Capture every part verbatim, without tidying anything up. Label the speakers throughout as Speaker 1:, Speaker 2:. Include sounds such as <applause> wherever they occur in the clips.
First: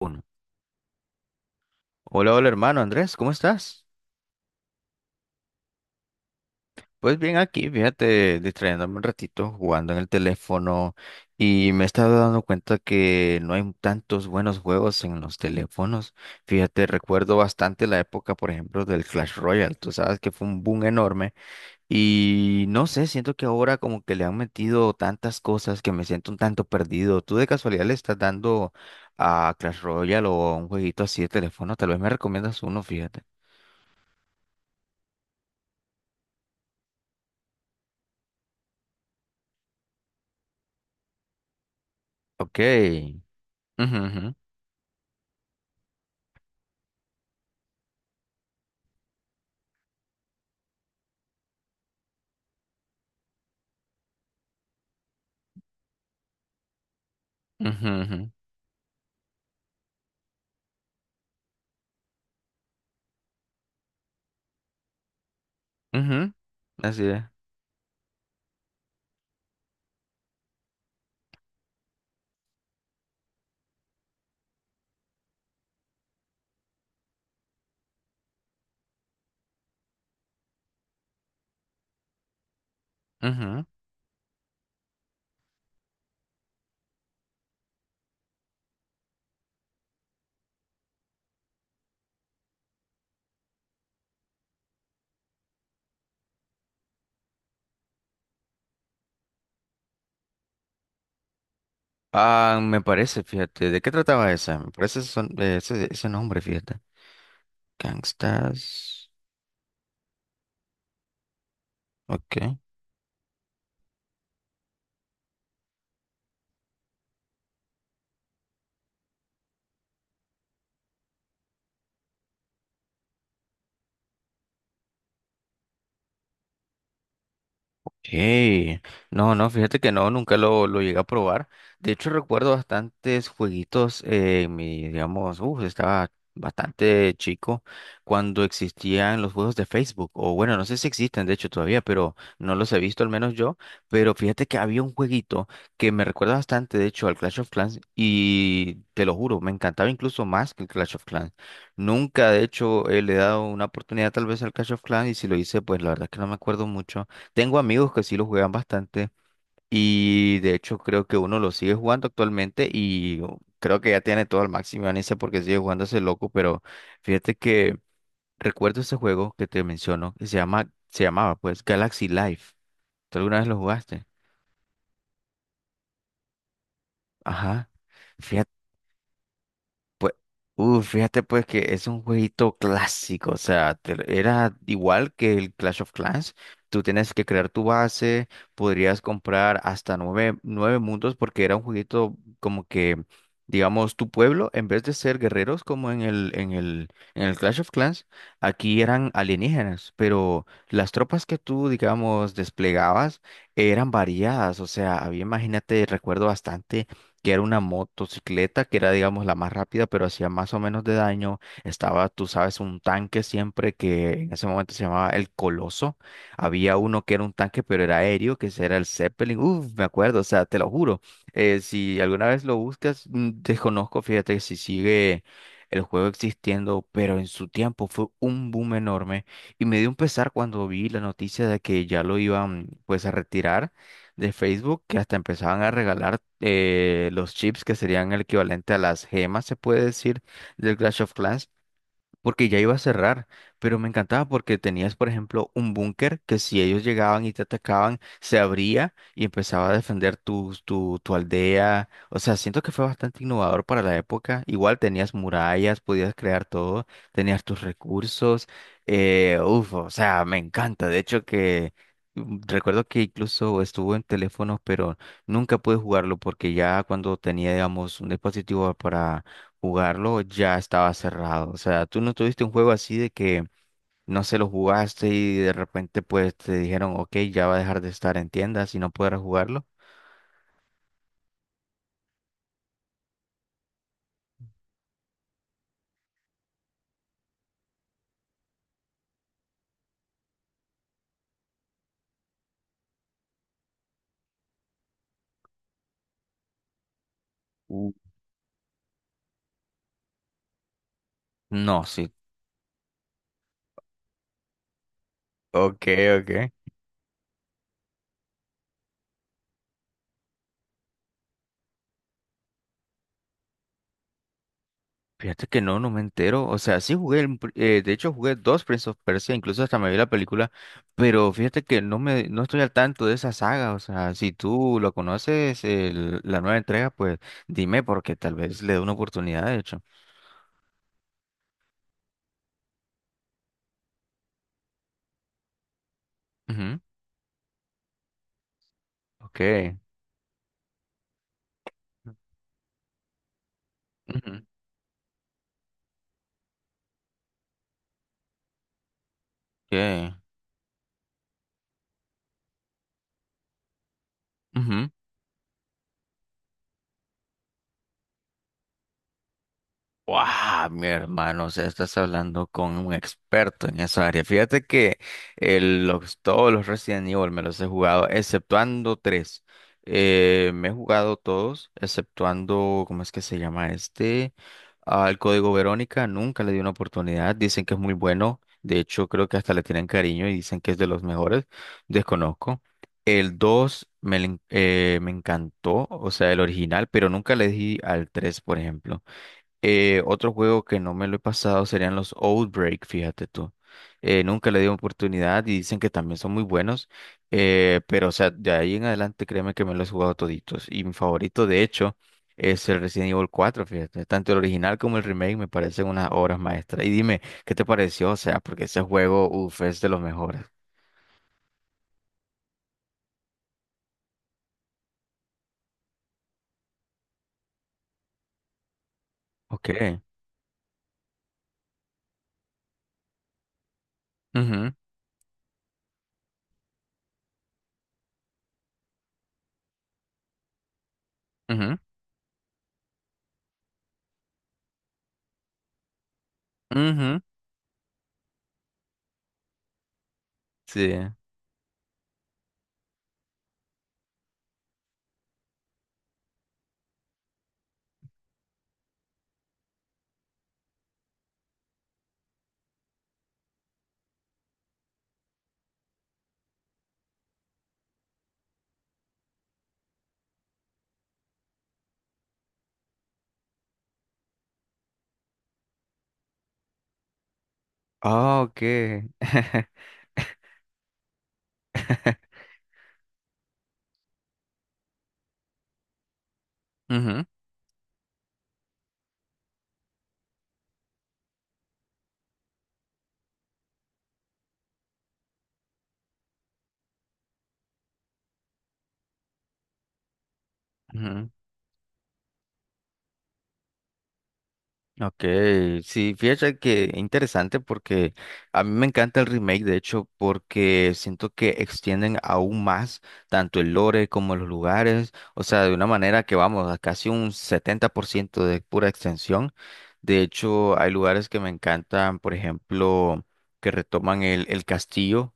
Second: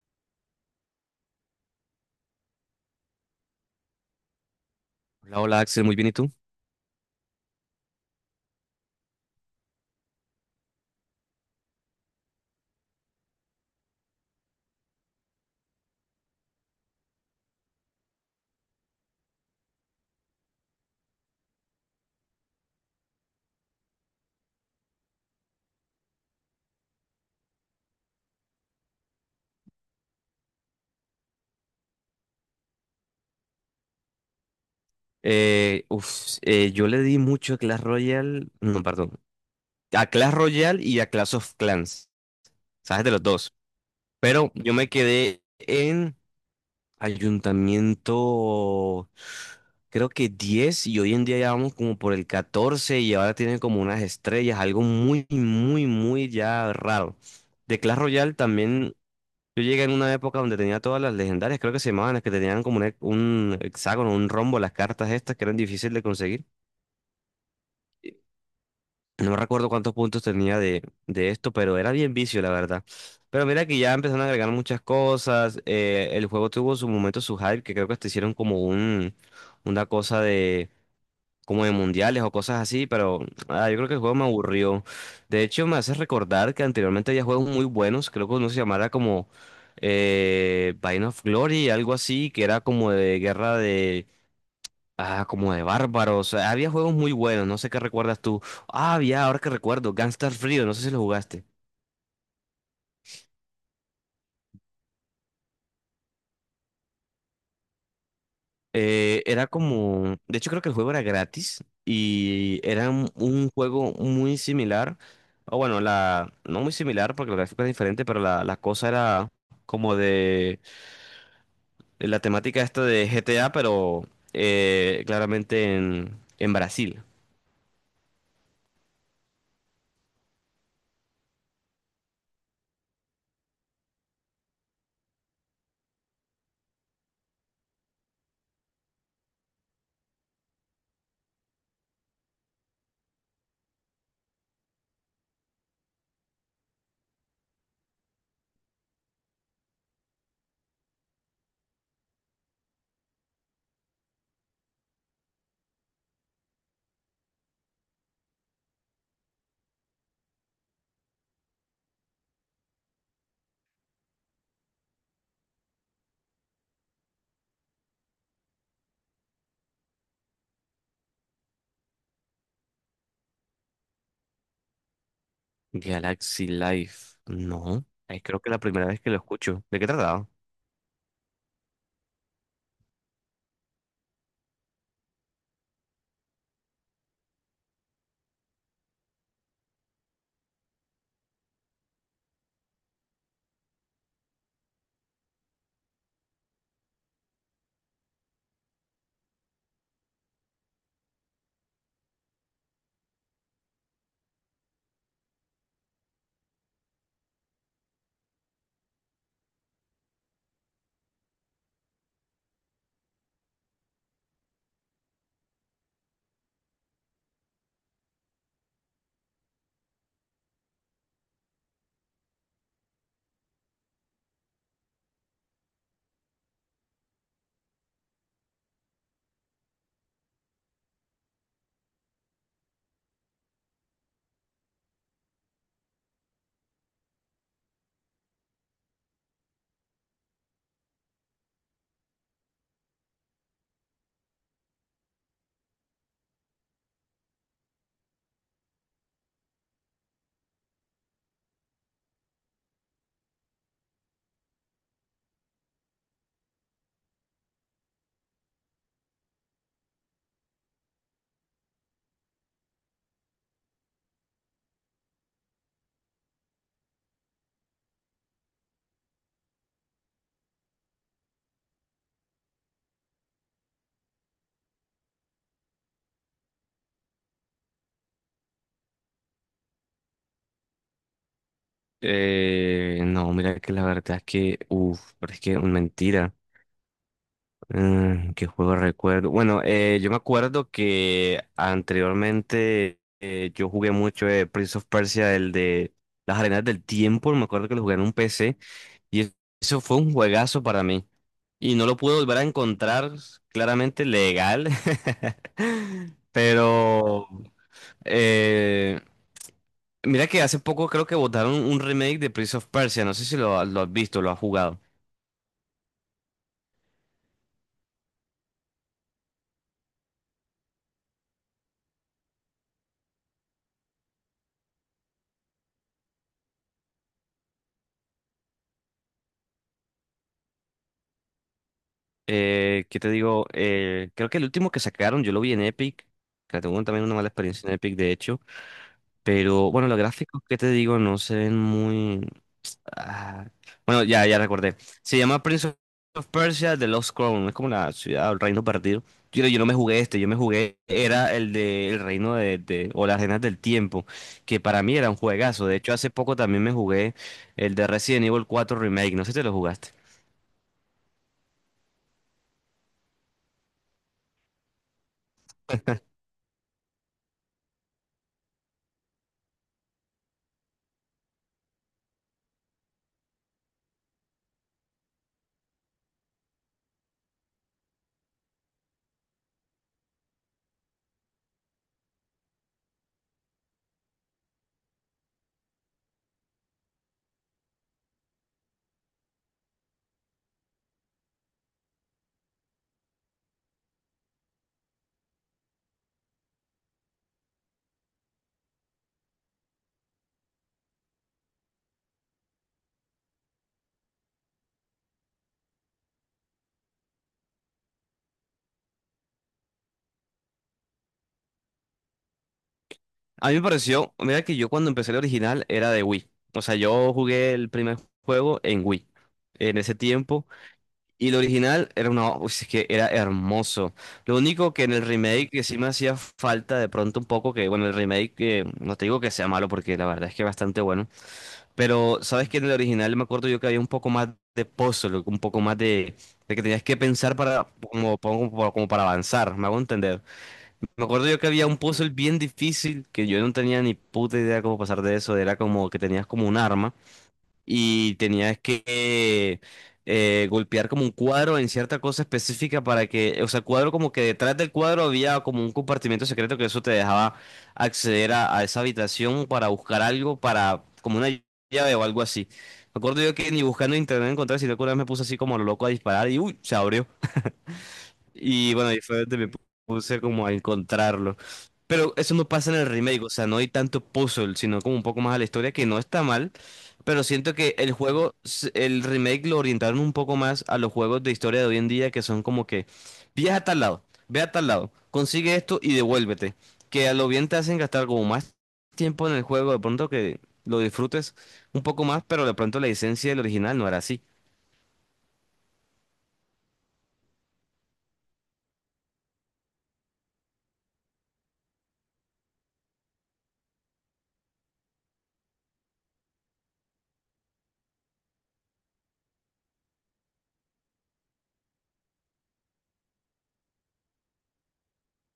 Speaker 1: Uno. Hola, hola hermano Andrés, ¿cómo estás?
Speaker 2: Hola, hola Axel, muy bien, ¿y tú?
Speaker 1: Pues bien aquí, fíjate, distrayéndome un ratito, jugando en el teléfono y me he estado dando cuenta que no hay tantos buenos juegos en los teléfonos. Fíjate, recuerdo bastante la época, por ejemplo, del Clash Royale, tú sabes que fue un boom enorme y no sé, siento que ahora como que le han metido tantas cosas que me siento un tanto perdido. ¿Tú de casualidad le estás dando a Clash Royale o a un jueguito así de teléfono? Tal vez me recomiendas uno, fíjate.
Speaker 2: Eh, uf, eh, yo le di mucho a Clash Royale, no, perdón, a Clash Royale y a Clash of Clans,
Speaker 1: Ok.
Speaker 2: ¿sabes? De los dos.
Speaker 1: Ujú, ujú,
Speaker 2: Pero yo me quedé en Ayuntamiento, creo que diez, y hoy en día ya vamos como por el catorce y ahora tienen como unas estrellas, algo muy, muy, muy ya raro. De
Speaker 1: ujú,
Speaker 2: Clash
Speaker 1: ujú,
Speaker 2: Royale también yo llegué en una época donde tenía todas las legendarias, creo que se llamaban las que tenían como un, he- un hexágono, un rombo, las cartas estas que eran difíciles de
Speaker 1: ujú.
Speaker 2: conseguir.
Speaker 1: Así es.
Speaker 2: Y no recuerdo cuántos puntos tenía de, de esto, pero era bien vicio, la verdad. Pero mira que ya empezaron a agregar muchas cosas. Eh, el juego tuvo su momento, su hype, que creo que hasta hicieron como un, una cosa como de mundiales o cosas así, pero
Speaker 1: Ujú.
Speaker 2: ah, yo creo que el juego me aburrió. De hecho, me hace recordar que anteriormente había juegos muy buenos, creo que uno se llamara como eh, Vine of Glory, algo así, que era como de guerra de... Ah, como de bárbaros. Había juegos muy buenos, no sé qué recuerdas tú. Ah, había, ahora que recuerdo, Gangstar Frío, no sé si lo jugaste.
Speaker 1: Ah, me parece, fíjate. ¿De qué trataba esa? Me parece son- eh, ese, ese nombre, fíjate. Gangstas.
Speaker 2: Eh, era como, de hecho creo que el juego era gratis
Speaker 1: Ok.
Speaker 2: y era un, un juego muy similar, o bueno, la, no muy similar porque el gráfico es diferente, pero la, la cosa era como de, de la temática esta de G T A, pero eh, claramente en, en Brasil.
Speaker 1: Hey, no, no, fíjate que no, nunca lo, lo llegué a probar. De hecho, recuerdo bastantes jueguitos eh, en mi, digamos, uh, estaba bastante chico cuando existían los juegos de Facebook. O bueno, no sé si existen, de hecho, todavía, pero no los he visto, al menos yo. Pero fíjate que había un jueguito que me recuerda bastante, de hecho, al Clash of Clans. Y te lo juro, me encantaba incluso más que el Clash of Clans. Nunca, de hecho, eh, le he dado una oportunidad tal vez al Clash of Clans. Y si lo hice, pues la verdad es que no me acuerdo mucho, tengo amigos que sí lo juegan bastante y de hecho creo que uno lo sigue jugando actualmente y creo que ya tiene todo al máximo ganancia porque sigue jugando ese loco, pero fíjate que recuerdo ese juego que te menciono que se llama, se llamaba pues Galaxy Life. ¿Tú alguna vez lo jugaste?
Speaker 2: Galaxy Life,
Speaker 1: Ajá.
Speaker 2: no, eh, creo que es la primera vez que lo escucho. ¿De qué
Speaker 1: Pues,
Speaker 2: trataba?
Speaker 1: uh, fíjate pues que es un jueguito clásico, o sea, te- era igual que el Clash of Clans. Tú tienes que crear tu base, podrías comprar hasta nueve, nueve mundos porque era un jueguito como que, digamos, tu pueblo, en vez de ser guerreros como en el, en el, en el Clash of Clans, aquí eran alienígenas, pero las tropas que tú, digamos, desplegabas eran variadas, o sea, había, imagínate, recuerdo bastante que era una motocicleta, que era, digamos, la más rápida, pero hacía más o menos de daño. Estaba, tú sabes, un tanque siempre que en ese momento se llamaba el Coloso. Había uno que era un tanque, pero era aéreo, que ese era el Zeppelin. Uf, me acuerdo, o sea, te lo juro. Eh, si alguna vez lo buscas, mm, desconozco, fíjate si sigue el juego existiendo, pero en su tiempo fue un boom enorme. Y me dio un pesar cuando vi la noticia de que ya lo iban, pues, a retirar de Facebook, que hasta empezaban a regalar eh, los chips que serían el equivalente a las gemas, se puede decir, del Clash of Clans porque ya iba a cerrar, pero me encantaba porque tenías, por ejemplo, un búnker que si ellos llegaban y te atacaban, se abría y empezaba a defender tu, tu, tu aldea. O sea, siento que fue bastante innovador para la época. Igual tenías murallas, podías crear todo, tenías tus recursos. Eh, uf, o sea, me encanta. De hecho que... mm, Recuerdo que incluso estuvo en teléfonos, pero nunca pude jugarlo porque ya cuando tenía, digamos, un dispositivo para jugarlo ya estaba cerrado. O sea, tú no tuviste un juego así de que no se lo jugaste y de repente pues te dijeron, ok, ya va a dejar de estar en tiendas y no podrás jugarlo.
Speaker 2: Eh, no, mira que la verdad es que, uff, pero es que mentira. Mm, ¿qué juego recuerdo? Bueno, eh, yo me acuerdo que anteriormente eh, yo jugué mucho, eh, Prince of Persia, el de las arenas del tiempo. Me acuerdo que lo
Speaker 1: Uh,
Speaker 2: jugué en un P C y es- eso fue un juegazo para mí. Y
Speaker 1: No,
Speaker 2: no lo
Speaker 1: sí.
Speaker 2: pude volver a encontrar claramente legal,
Speaker 1: Ok,
Speaker 2: <laughs>
Speaker 1: ok.
Speaker 2: pero eh, mira que hace poco creo que botaron un remake de Prince of Persia. No sé si lo, lo has visto, lo has jugado.
Speaker 1: Fíjate que no, no me entero. O sea, sí jugué, el pr- eh, de hecho jugué dos Prince of Persia, incluso hasta me vi la película, pero fíjate que no me, no estoy al tanto de esa saga. O sea, si tú lo conoces, el- la nueva entrega, pues dime porque tal vez le dé una oportunidad, de hecho.
Speaker 2: Eh, ¿qué te digo? Eh, creo que el último que sacaron, yo lo vi en Epic. Que
Speaker 1: Ujú.
Speaker 2: tengo también una mala experiencia en Epic, de hecho.
Speaker 1: Ok.
Speaker 2: Pero bueno, los gráficos, ¿qué te digo? No se ven muy. ah, Bueno, ya, ya
Speaker 1: Ujú.
Speaker 2: recordé. Se llama Prince of Persia The Lost Crown. Es como la ciudad o el reino perdido. Yo, yo no me jugué
Speaker 1: Okay.
Speaker 2: este, yo me jugué. Era el de el reino de, de- o las arenas del tiempo. Que para
Speaker 1: Ujú.
Speaker 2: mí era un juegazo. De hecho, hace poco también me jugué el de Resident Evil cuatro Remake. No sé si te lo jugaste.
Speaker 1: Wow, mi hermano, o sea, estás hablando con un experto en esa área. Fíjate que el- los- todos los Resident Evil me los he jugado, exceptuando tres. Eh, me he jugado todos, exceptuando, ¿cómo es que se llama este? Al Código Verónica, nunca le di una oportunidad. Dicen que es muy bueno. De hecho, creo que hasta le tienen cariño y dicen que es de los mejores. Desconozco. El dos, me, le en- eh, me encantó, o sea, el original, pero nunca le di al tres, por ejemplo. Eh, otro juego que no me lo he pasado serían los Outbreak, fíjate tú. Eh, nunca le di oportunidad y dicen que también son muy buenos, eh, pero o sea, de ahí en adelante créeme que me los he jugado toditos. Y mi favorito, de hecho, es el Resident Evil cuatro, fíjate. Tanto el original como el remake me parecen unas obras maestras. Y dime, ¿qué te pareció? O sea, porque ese juego, uff, es de los mejores.
Speaker 2: A mí me pareció, mira que yo cuando empecé el original era de Wii. O sea, yo jugué el primer juego en Wii en ese
Speaker 1: Ok.
Speaker 2: tiempo y el original era una, uy, es que era hermoso. Lo
Speaker 1: Ujú,
Speaker 2: único que en el remake que sí me hacía falta de pronto un poco que bueno, el remake que no te digo que sea malo porque la verdad es que es bastante bueno,
Speaker 1: ujú,
Speaker 2: pero sabes que en el original me acuerdo yo que había un poco más de puzzle, un poco más de, de que tenías que
Speaker 1: ujú.
Speaker 2: pensar para como, como como para avanzar, me hago entender.
Speaker 1: Sí.
Speaker 2: Me acuerdo yo que había un puzzle bien difícil que yo no tenía ni puta idea cómo pasar de eso. Era como que tenías como un arma y tenías que eh, golpear como un cuadro en cierta cosa específica para que, o sea, cuadro como que detrás del cuadro había como un compartimento secreto que eso te dejaba acceder a, a esa habitación para buscar algo, para como una llave o algo así. Me acuerdo yo que ni buscando en internet encontré, sino que una vez me puse así como lo loco a disparar y uy, se abrió.
Speaker 1: Ah, ok.
Speaker 2: Y bueno, ahí fue donde me puse como a encontrarlo. Pero eso
Speaker 1: <laughs>
Speaker 2: no pasa en el remake, o sea, no hay tanto puzzle, sino como un poco más a la historia, que no está mal, pero
Speaker 1: Ujú,
Speaker 2: siento que el juego, s- el remake lo orientaron un poco más a los juegos de historia de hoy en día, que son como que, viaja a tal lado, ve a tal lado, consigue esto y devuélvete. Que a lo bien te hacen gastar como más tiempo en el juego, de pronto que lo
Speaker 1: ujú.
Speaker 2: disfrutes un poco más, pero de pronto la esencia del original no era así.
Speaker 1: Ok, sí, fíjate que interesante porque a mí me encanta el remake, de hecho, porque siento que extienden aún más tanto el lore como los lugares, o sea, de una manera que vamos a casi un setenta por ciento de pura extensión. De hecho, hay lugares que me encantan, por ejemplo, que retoman el, el castillo.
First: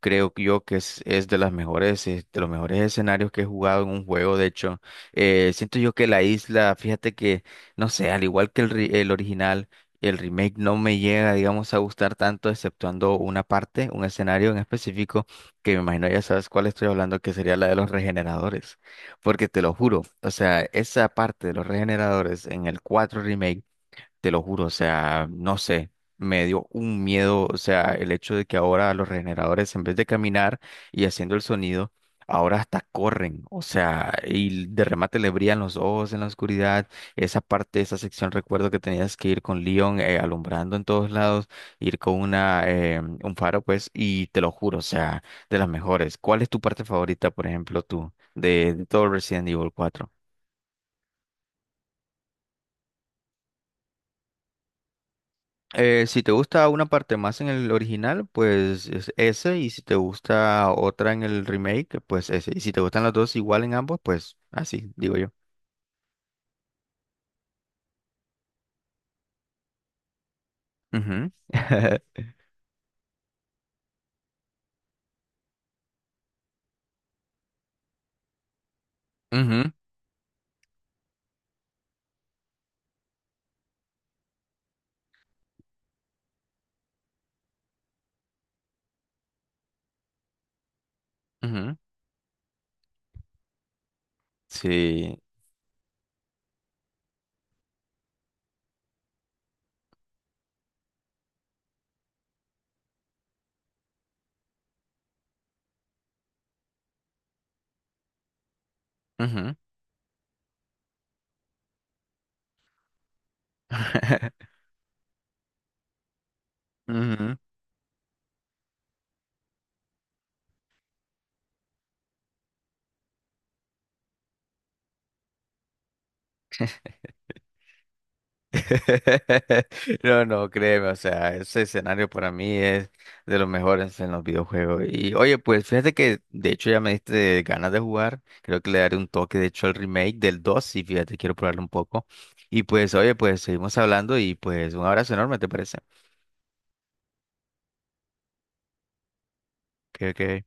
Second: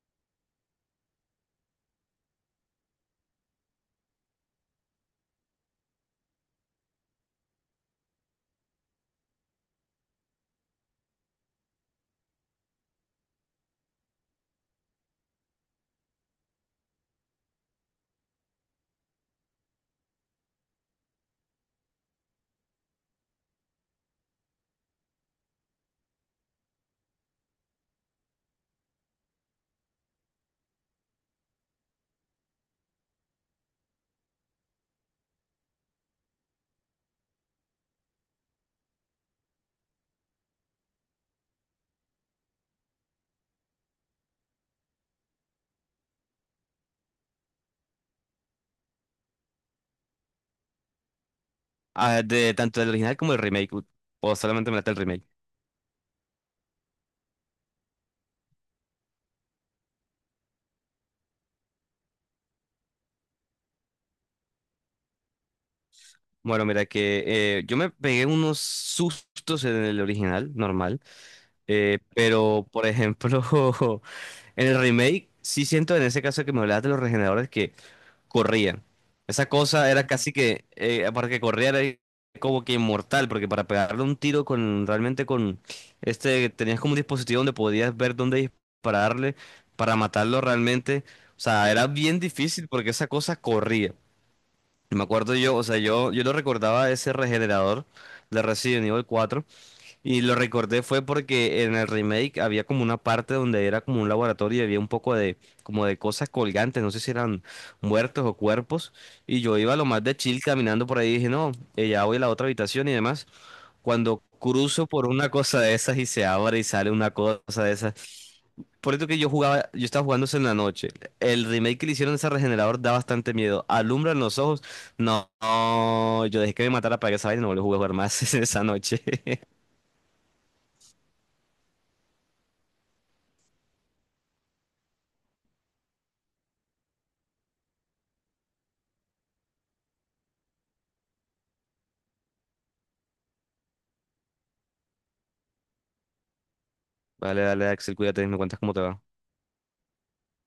Speaker 1: Creo que yo que es, es de las mejores, eh, de los mejores escenarios que he jugado en un juego. De hecho, eh, siento yo que la isla, fíjate que no sé, al igual que el, ri- el original, el remake no me llega, digamos, a gustar tanto, exceptuando una parte, un escenario en específico, que me imagino ya sabes cuál estoy hablando, que sería la de los regeneradores. Porque te lo juro, o sea, esa parte de los regeneradores en el cuatro remake, te lo juro, o sea, no sé, me dio un miedo, o sea, el hecho de que ahora los regeneradores, en vez de caminar y haciendo el sonido, ahora hasta corren, o sea, y de remate le brillan los ojos en la oscuridad, esa parte, esa sección, recuerdo que tenías que ir con Leon eh, alumbrando en todos lados, ir con una, eh, un faro, pues, y te lo juro, o sea, de las mejores. ¿Cuál es tu parte favorita, por ejemplo, tú, de, de todo Resident Evil cuatro?
Speaker 2: Ah, de, tanto del original como el remake, o solamente me late el remake.
Speaker 1: Eh, si te gusta una parte más en el original, pues es ese. Y si te gusta otra en el remake, pues ese. Y si te gustan las dos igual en ambos, pues así, digo yo.
Speaker 2: Bueno, mira que eh, yo me pegué unos sustos en el original, normal,
Speaker 1: Ujú.
Speaker 2: eh,
Speaker 1: <laughs>
Speaker 2: pero por ejemplo, <laughs> en el remake sí siento en ese caso que me hablabas de los regeneradores que corrían. Esa
Speaker 1: Ujú,
Speaker 2: cosa era casi que, eh, para que corriera era como que inmortal, porque para pegarle un tiro con realmente con este, tenías como un dispositivo donde podías ver dónde dispararle para matarlo realmente. O sea,
Speaker 1: ujú.
Speaker 2: era bien difícil porque esa cosa corría. Me
Speaker 1: Sí.
Speaker 2: acuerdo yo, o sea, yo, yo lo recordaba ese regenerador de Resident Evil cuatro y lo recordé fue porque en el remake había como una parte donde era como un laboratorio y había un poco de como de cosas colgantes, no sé si eran muertos o cuerpos, y
Speaker 1: Ujú.
Speaker 2: yo iba lo más de chill caminando por ahí y dije, no, eh, ya voy a la otra habitación y demás. Cuando
Speaker 1: <laughs>
Speaker 2: cruzo por una cosa de esas y se abre y sale una
Speaker 1: Ujú.
Speaker 2: cosa de esas, por eso que yo jugaba, yo estaba jugando eso en la noche. El remake que le hicieron a ese regenerador da bastante miedo. Alumbra en los ojos. No, no, yo dejé que me matara para que esa vaina y no volví a jugar más <laughs> esa noche.
Speaker 1: <laughs> No, no, créeme, o sea, ese escenario para mí es de los mejores en los videojuegos. Y oye, pues fíjate que de hecho ya me diste ganas de jugar, creo que le daré un toque, de hecho, al remake del dos, y fíjate, quiero probarlo un poco. Y pues, oye, pues seguimos hablando y pues un abrazo enorme, ¿te parece?
Speaker 2: <laughs> Vale, dale, Axel, cuídate, me cuentas cómo te va.
Speaker 1: Ok, ok.